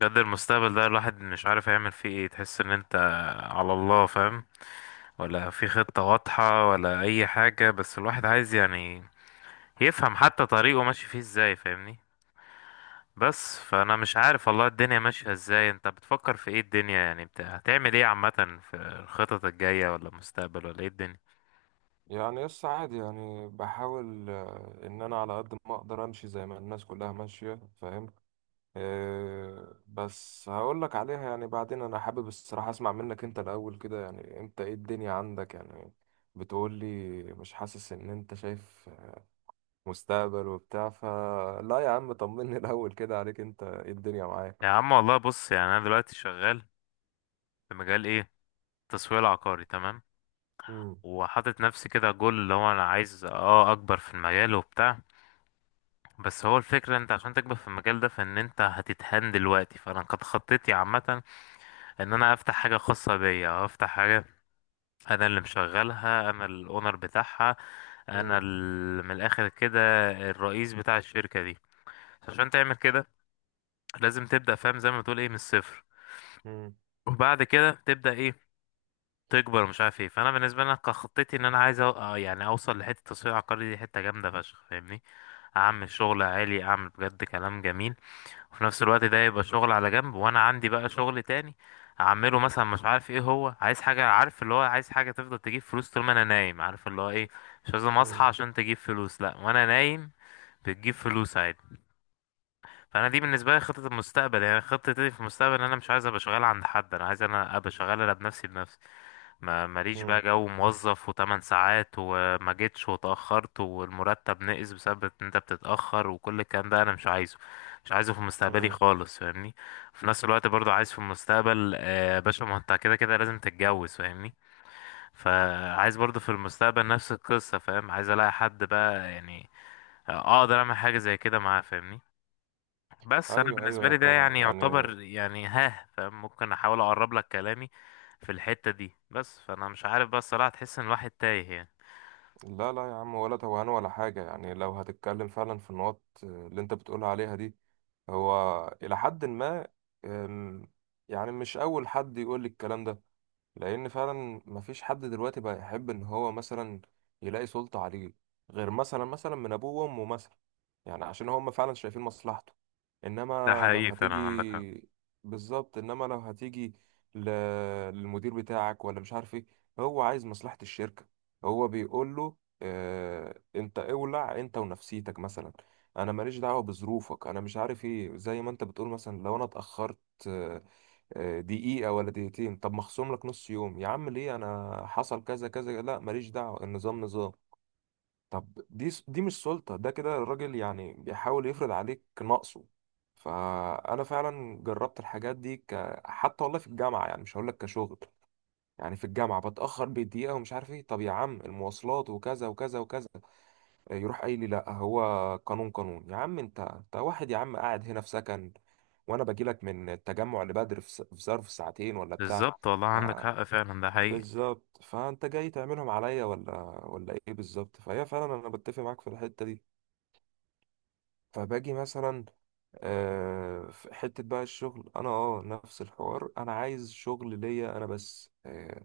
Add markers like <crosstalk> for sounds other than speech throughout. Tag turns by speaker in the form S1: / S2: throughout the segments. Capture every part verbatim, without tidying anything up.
S1: بجد المستقبل ده الواحد مش عارف هيعمل فيه ايه. تحس ان انت على الله فاهم ولا في خطة واضحة ولا اي حاجة، بس الواحد عايز يعني يفهم حتى طريقه ماشي فيه ازاي، فاهمني؟ بس فانا مش عارف والله الدنيا ماشية ازاي. انت بتفكر في ايه الدنيا؟ يعني بت... هتعمل ايه عامة في الخطط الجاية ولا المستقبل ولا ايه الدنيا؟
S2: يعني يس عادي يعني بحاول آه، ان انا على قد ما اقدر امشي زي ما الناس كلها ماشية فاهم. آه، بس هقول لك عليها يعني بعدين انا حابب الصراحة اسمع منك انت الاول كده يعني انت ايه الدنيا عندك يعني بتقول لي؟ مش حاسس ان انت شايف مستقبل وبتاع؟ فلا يا عم طمني <laughs> الاول كده عليك انت ايه الدنيا
S1: يا
S2: معاك؟
S1: عم والله بص، يعني انا دلوقتي شغال في مجال ايه؟ التسويق العقاري، تمام.
S2: مم.
S1: وحاطط نفسي كده جول، اللي هو انا عايز اه اكبر في المجال وبتاع. بس هو الفكرة، انت عشان تكبر في المجال ده فان انت هتتهان دلوقتي، فانا قد خطيتي عامة ان انا افتح حاجة خاصة بيا او افتح حاجة انا اللي مشغلها، انا الاونر بتاعها، انا
S2: مم.
S1: ال- من الاخر كده الرئيس بتاع الشركة دي. عشان تعمل كده لازم تبدأ، فاهم زي ما بتقول ايه، من الصفر،
S2: مم.
S1: وبعد كده تبدأ ايه؟ تكبر، مش عارف ايه. فانا بالنسبة لي كان خطتي ان انا عايز أو... آه يعني اوصل لحتة التسويق العقاري دي، حتة جامدة فشخ، فاهمني؟ اعمل شغل عالي، اعمل بجد كلام جميل. وفي نفس الوقت ده يبقى شغل على جنب، وانا عندي بقى شغل تاني اعمله، مثلا مش عارف ايه هو، عايز حاجة، عارف اللي هو عايز حاجة تفضل تجيب فلوس طول ما انا نايم، عارف اللي هو ايه؟ مش لازم اصحى
S2: مم.
S1: عشان تجيب فلوس، لا، وانا نايم بتجيب فلوس عادي. فانا دي بالنسبه لي خطه المستقبل، يعني خطتي في المستقبل ان انا مش عايز ابقى شغال عند حد، انا عايز انا ابقى شغال انا بنفسي بنفسي. ما ماليش بقى
S2: مم.
S1: جو موظف و8 ساعات وما جيتش واتاخرت والمرتب نقص بسبب ان انت بتتاخر، وكل الكلام ده انا مش عايزه، مش عايزه في مستقبلي
S2: مم.
S1: خالص، فاهمني؟ في نفس الوقت برضو عايز في المستقبل، آه، يا باشا ما انت كده كده لازم تتجوز، فاهمني؟ فعايز برضو في المستقبل نفس القصه، فاهم؟ عايز الاقي حد بقى يعني، آه، اقدر اعمل حاجه زي كده معاه، فاهمني؟ بس انا
S2: ايوه
S1: بالنسبه
S2: ايوه
S1: لي ده
S2: طبعا
S1: يعني
S2: يعني.
S1: يعتبر يعني ها، فممكن احاول اقرب لك كلامي في الحته دي. بس فانا مش عارف بقى الصراحه، تحس ان الواحد تايه يعني.
S2: لا لا يا عم ولا توهان ولا حاجة يعني. لو هتتكلم فعلا في النقط آه، اللي انت بتقول عليها دي، هو إلى حد ما. أم، يعني مش أول حد يقول لي الكلام ده، لأن فعلا مفيش حد دلوقتي بقى يحب إن هو مثلا يلاقي سلطة عليه، غير مثلا مثلا من أبوه وأمه مثلا، يعني عشان هم فعلا شايفين مصلحته.
S1: ده
S2: إنما لو
S1: حقيقي فعلا، عندك حق.
S2: هتيجي. بالظبط، إنما لو هتيجي ل- للمدير بتاعك ولا مش عارف إيه، هو عايز مصلحة الشركة، هو بيقول له آه، انت اولع انت ونفسيتك مثلا، انا ماليش دعوه بظروفك انا مش عارف ايه. زي ما انت بتقول، مثلا لو انا اتاخرت آه، آه، دقيقه ولا دقيقتين، طب مخصوم لك نص يوم. يا عم ليه؟ انا حصل كذا كذا. لا ماليش دعوه، النظام نظام. طب دي س- دي مش سلطه، ده كده الراجل يعني بيحاول يفرض عليك نقصه. فانا فعلا جربت الحاجات دي ك... حتى والله في الجامعه، يعني مش هقول لك كشغل، يعني في الجامعه بتاخر بدقيقه ومش عارف ايه. طب يا عم المواصلات وكذا وكذا وكذا. يروح قايل لي لا، هو قانون قانون. يا عم انت انت واحد يا عم قاعد هنا في سكن، وانا باجي لك من التجمع لبدر في س- في ظرف ساعتين ولا بتاع.
S1: بالظبط، والله عندك
S2: ع-
S1: حق، فعلا ده حقيقي.
S2: بالظبط، فانت جاي تعملهم عليا ولا ولا ايه؟ بالظبط، فهي فعلا انا بتفق معاك في الحتة دي. فباجي مثلا آه، في حتة بقى الشغل. أنا أه نفس الحوار، أنا عايز شغل ليا أنا بس، آه،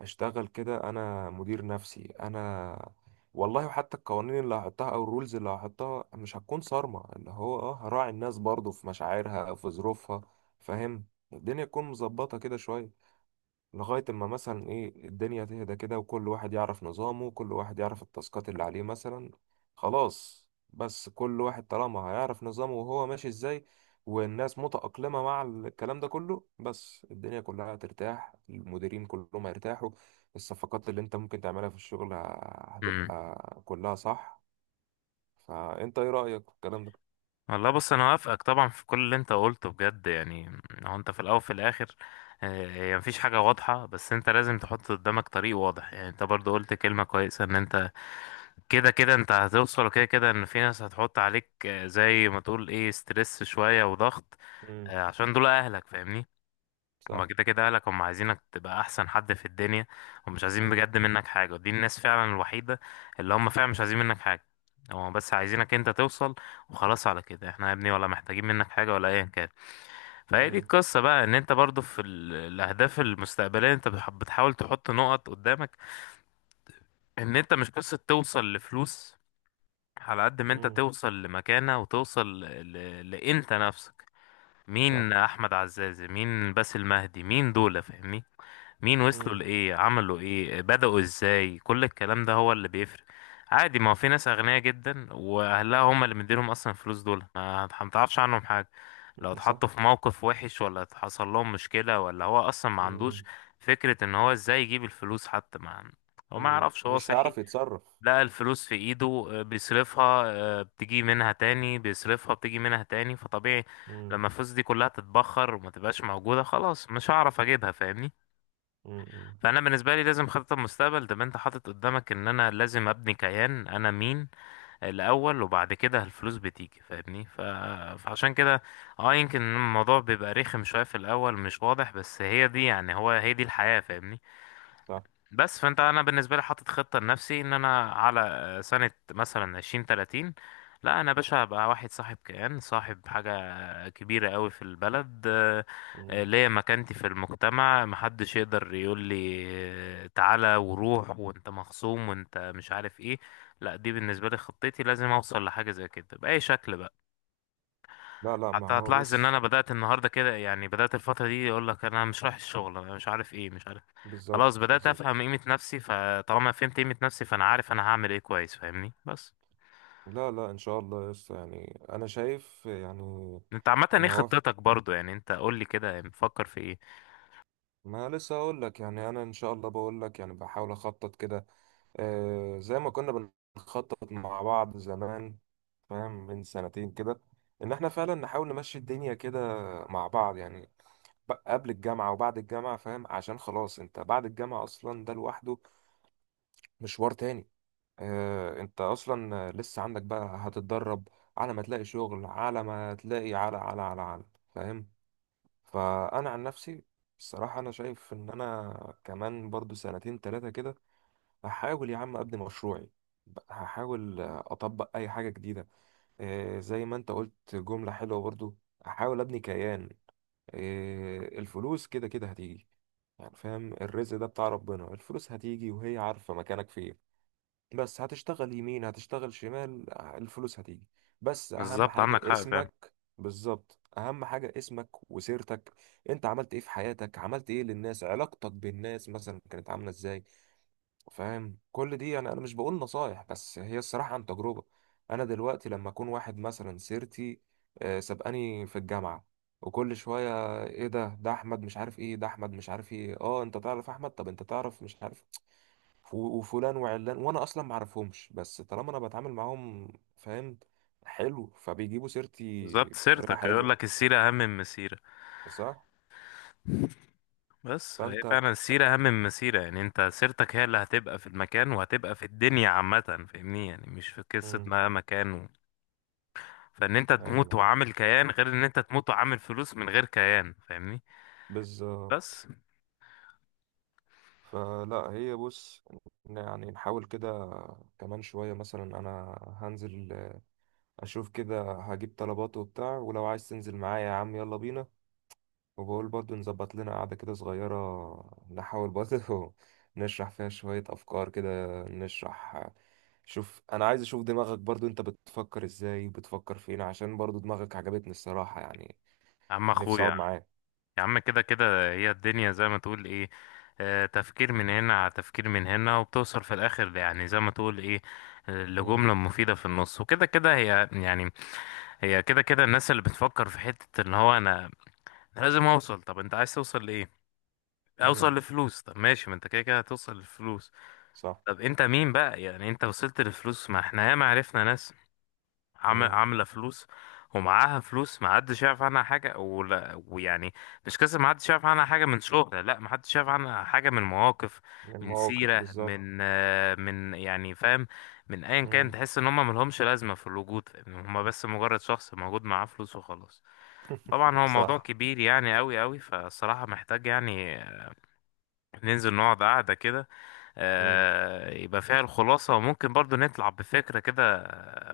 S2: أشتغل كده أنا مدير نفسي أنا. والله وحتى القوانين اللي هحطها أو الرولز اللي هحطها مش هتكون صارمة، اللي هو أه هراعي الناس برضو في مشاعرها أو في ظروفها، فاهم؟ الدنيا تكون مظبطة كده شوية، لغاية اما مثلا ايه، الدنيا تهدى كده وكل واحد يعرف نظامه، وكل واحد يعرف التاسكات اللي عليه مثلا. خلاص، بس كل واحد طالما هيعرف نظامه وهو ماشي ازاي، والناس متأقلمة مع الكلام ده كله، بس الدنيا كلها هترتاح، المديرين كلهم هيرتاحوا، الصفقات اللي انت ممكن تعملها في الشغل ه-
S1: امم.
S2: هتبقى كلها صح. فانت ايه رأيك في الكلام ده؟
S1: والله بص انا وافقك طبعا في كل اللي انت قلته بجد، يعني هو انت في الاول وفي الاخر، آه، هي مفيش حاجه واضحه، بس انت لازم تحط قدامك طريق واضح. يعني انت برضو قلت كلمه كويسه، ان انت كده كده انت هتوصل، وكده كده ان في ناس هتحط عليك آه، زي ما تقول ايه ستريس شوية وضغط،
S2: امم
S1: آه، عشان دول اهلك، فاهمني؟ هما
S2: صح.
S1: كده كده اهلك، هما عايزينك تبقى احسن حد في الدنيا، ومش عايزين
S2: امم
S1: بجد منك حاجة، ودي الناس فعلا الوحيدة اللي هما فعلا مش عايزين منك حاجة، هما بس عايزينك انت توصل وخلاص، على كده احنا يا ابني، ولا محتاجين منك حاجة ولا ايا كان. فهي دي
S2: امم
S1: القصة بقى، ان انت برضو في ال- الاهداف المستقبلية انت بتح- بتحاول تحط نقط قدامك، ان انت مش قصة توصل لفلوس، على قد ما انت
S2: امم
S1: توصل لمكانة وتوصل ل... لانت نفسك. مين
S2: صح.
S1: احمد عزازي، مين باسل مهدي، مين دول، فاهمني؟ مين وصلوا
S2: امم
S1: لايه، عملوا ايه، بدأوا ازاي، كل الكلام ده هو اللي بيفرق. عادي، ما هو في ناس اغنياء جدا واهلها هم اللي مديلهم اصلا الفلوس، دول ما هت- متعرفش عنهم حاجة. لو
S2: <laughs>
S1: اتحطوا
S2: صح.
S1: في موقف وحش ولا حصل لهم مشكلة، ولا هو اصلا ما عندوش
S2: امم
S1: فكرة ان هو ازاي يجيب الفلوس، حتى ما هو ما
S2: امم
S1: يعرفش هو
S2: مش
S1: صحي.
S2: هيعرف يتصرف.
S1: لقى الفلوس في ايده آه، بيصرفها، آه، بتيجي منها تاني بيصرفها، بتيجي منها تاني. فطبيعي
S2: مم.
S1: لما الفلوس دي كلها تتبخر وما تبقاش موجودة، خلاص مش هعرف اجيبها، فاهمني؟
S2: مم. مم.
S1: فانا بالنسبة لي لازم خطة المستقبل ده انت حاطط قدامك ان انا لازم ابني كيان، انا مين الاول، وبعد كده الفلوس بتيجي، فاهمني؟ ف... فعشان كده اه يمكن الموضوع بيبقى رخم شوية في الاول مش واضح، بس هي دي يعني، هو هي دي الحياة، فاهمني؟
S2: صح.
S1: بس فانت انا بالنسبه لي حاطط خطه لنفسي ان انا على آه، سنه مثلا عشرين، تلاتين، لا انا يا باشا هبقى واحد صاحب كيان، صاحب حاجه كبيره قوي في البلد، آه، آه،
S2: مم.
S1: ليا مكانتي في المجتمع، محدش يقدر يقول لي آه، تعالى وروح وانت مخصوم وانت مش عارف ايه، لا، دي بالنسبه لي خطتي، لازم اوصل لحاجه زي كده باي شكل بقى.
S2: لا لا ما
S1: حتى
S2: هو
S1: هتلاحظ ان
S2: بص.
S1: انا بدأت النهارده كده، يعني بدأت الفترة دي اقول لك انا مش رايح الشغل انا مش عارف ايه، مش عارف، خلاص
S2: بالظبط
S1: بدأت
S2: بالظبط.
S1: افهم قيمة نفسي، فطالما فهمت قيمة نفسي فانا عارف انا هعمل ايه كويس، فاهمني؟ بس
S2: لا لا ان شاء الله يس. يعني انا شايف يعني
S1: انت عامة ايه
S2: ان هو،
S1: خطتك برضو؟ يعني انت قول لي كده مفكر في ايه.
S2: ما لسه اقول لك. يعني انا ان شاء الله بقول لك يعني بحاول اخطط كده آه زي ما كنا بنخطط مع بعض زمان، فاهم؟ من سنتين كده، ان احنا فعلا نحاول نمشي الدنيا كده مع بعض يعني ب- قبل الجامعة وبعد الجامعة، فاهم؟ عشان خلاص انت بعد الجامعة اصلا ده لوحده مشوار تاني. آه، انت اصلا لسه عندك بقى هتتدرب على ما تلاقي شغل، على ما تلاقي، على على على على، فاهم؟ فانا عن نفسي الصراحة انا شايف ان انا كمان برضو سنتين تلاتة كده هحاول يا عم ابني مشروعي، هحاول اطبق اي حاجة جديدة. آه، زي ما انت قلت جملة حلوة برضو، احاول ابني كيان. آه، الفلوس كده كده هتيجي، يعني فاهم، الرزق ده بتاع ربنا. الفلوس هتيجي وهي عارفة مكانك فين، بس هتشتغل يمين هتشتغل شمال الفلوس هتيجي. بس اهم
S1: بالظبط،
S2: حاجة
S1: عندك حق، فاهم.
S2: اسمك، بالظبط اهم حاجة اسمك وسيرتك. انت عملت ايه في حياتك؟ عملت ايه للناس؟ علاقتك بالناس مثلا كانت عاملة ازاي؟ فاهم؟ كل دي يعني، انا مش بقول نصايح بس هي الصراحة عن تجربة. انا دلوقتي لما اكون واحد مثلا سيرتي آه، سبقاني في الجامعة، وكل شوية ايه ده ده احمد مش عارف ايه؟ ده احمد مش عارف ايه؟ اه انت تعرف احمد؟ طب انت تعرف مش عارف؟ ف- وفلان وعلان، وانا اصلا ما اعرفهمش، بس طالما انا بتعامل معاهم فاهم، حلو، فبيجيبوا سيرتي
S1: بالظبط،
S2: بطريقه
S1: سيرتك، يقول
S2: حلوه.
S1: لك السيرة اهم من المسيرة.
S2: صح.
S1: بس هي
S2: فانت.
S1: فعلا السيرة اهم من المسيرة، يعني انت سيرتك هي اللي هتبقى في المكان وهتبقى في الدنيا عامة، فاهمني؟ يعني مش في قصة
S2: مم.
S1: ما مكان، فان انت
S2: ايوه
S1: تموت
S2: ايوه.
S1: وعامل كيان غير ان انت تموت وعامل فلوس من غير كيان، فاهمني؟
S2: بالظبط.
S1: بس.
S2: فلا هي بص، ن- يعني نحاول كده كمان شويه، مثلا انا هنزل اشوف كده هجيب طلبات وبتاع، ولو عايز تنزل معايا يا عم يلا بينا، وبقول برضه نظبط لنا قعدة كده صغيرة، نحاول برضه <laughs> نشرح فيها شوية أفكار كده، نشرح. شوف أنا عايز أشوف دماغك برضه، أنت بتفكر إزاي؟ بتفكر فين؟ عشان برضه دماغك عجبتني الصراحة، يعني
S1: يا عم
S2: نفسي أقعد
S1: اخويا،
S2: معاك.
S1: يا عم كده كده هي الدنيا زي ما تقول ايه، آه، تفكير من هنا على تفكير من هنا، وبتوصل في الاخر يعني زي ما تقول ايه، آه،
S2: مم.
S1: لجملة مفيدة في النص، وكده كده هي يعني، هي كده كده الناس اللي بتفكر في حتة ان هو انا أنا لازم اوصل. طب انت عايز توصل لايه؟ اوصل
S2: مم.
S1: لفلوس. طب ماشي، ما انت كده كده هتوصل لفلوس،
S2: صح.
S1: طب انت مين بقى؟ يعني انت وصلت لفلوس، ما احنا ياما عرفنا ناس عم-
S2: مم.
S1: عامله فلوس، ومعاها فلوس، ما حدش يعرف عنها حاجه ولا ويعني، مش قصه ما حدش يعرف عنها حاجه من شغل، لا، ما حدش يعرف عنها حاجه من مواقف، من
S2: المواقف
S1: سيره،
S2: بالظبط.
S1: من آه، من يعني، فاهم، من ايا كان.
S2: مم.
S1: تحس ان هم ملهمش لازمه في الوجود، ان هم بس مجرد شخص موجود معاه فلوس وخلاص. طبعا هو موضوع
S2: صح.
S1: كبير يعني قوي قوي، فالصراحه محتاج يعني ننزل نقعد قعده كده،
S2: مم.
S1: آه، يبقى فيها الخلاصة، وممكن برضو نطلع بفكرة كده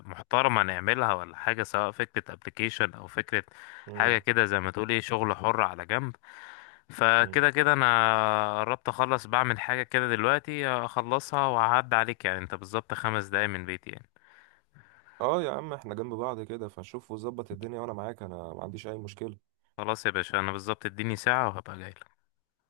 S1: محترمة نعملها ولا حاجة، سواء فكرة ابلكيشن أو فكرة حاجة
S2: مم.
S1: كده زي ما تقول ايه، شغل حر على جنب.
S2: مم.
S1: فكده كده أنا قربت أخلص، بعمل حاجة كده دلوقتي أخلصها وأعد عليك، يعني أنت بالظبط خمس دقايق من بيتي يعني.
S2: اه يا عم احنا جنب بعض كده، فشوف وظبط الدنيا وانا معاك، انا ما عنديش اي مشكلة.
S1: خلاص يا باشا، أنا بالظبط اديني ساعة وهبقى جاي.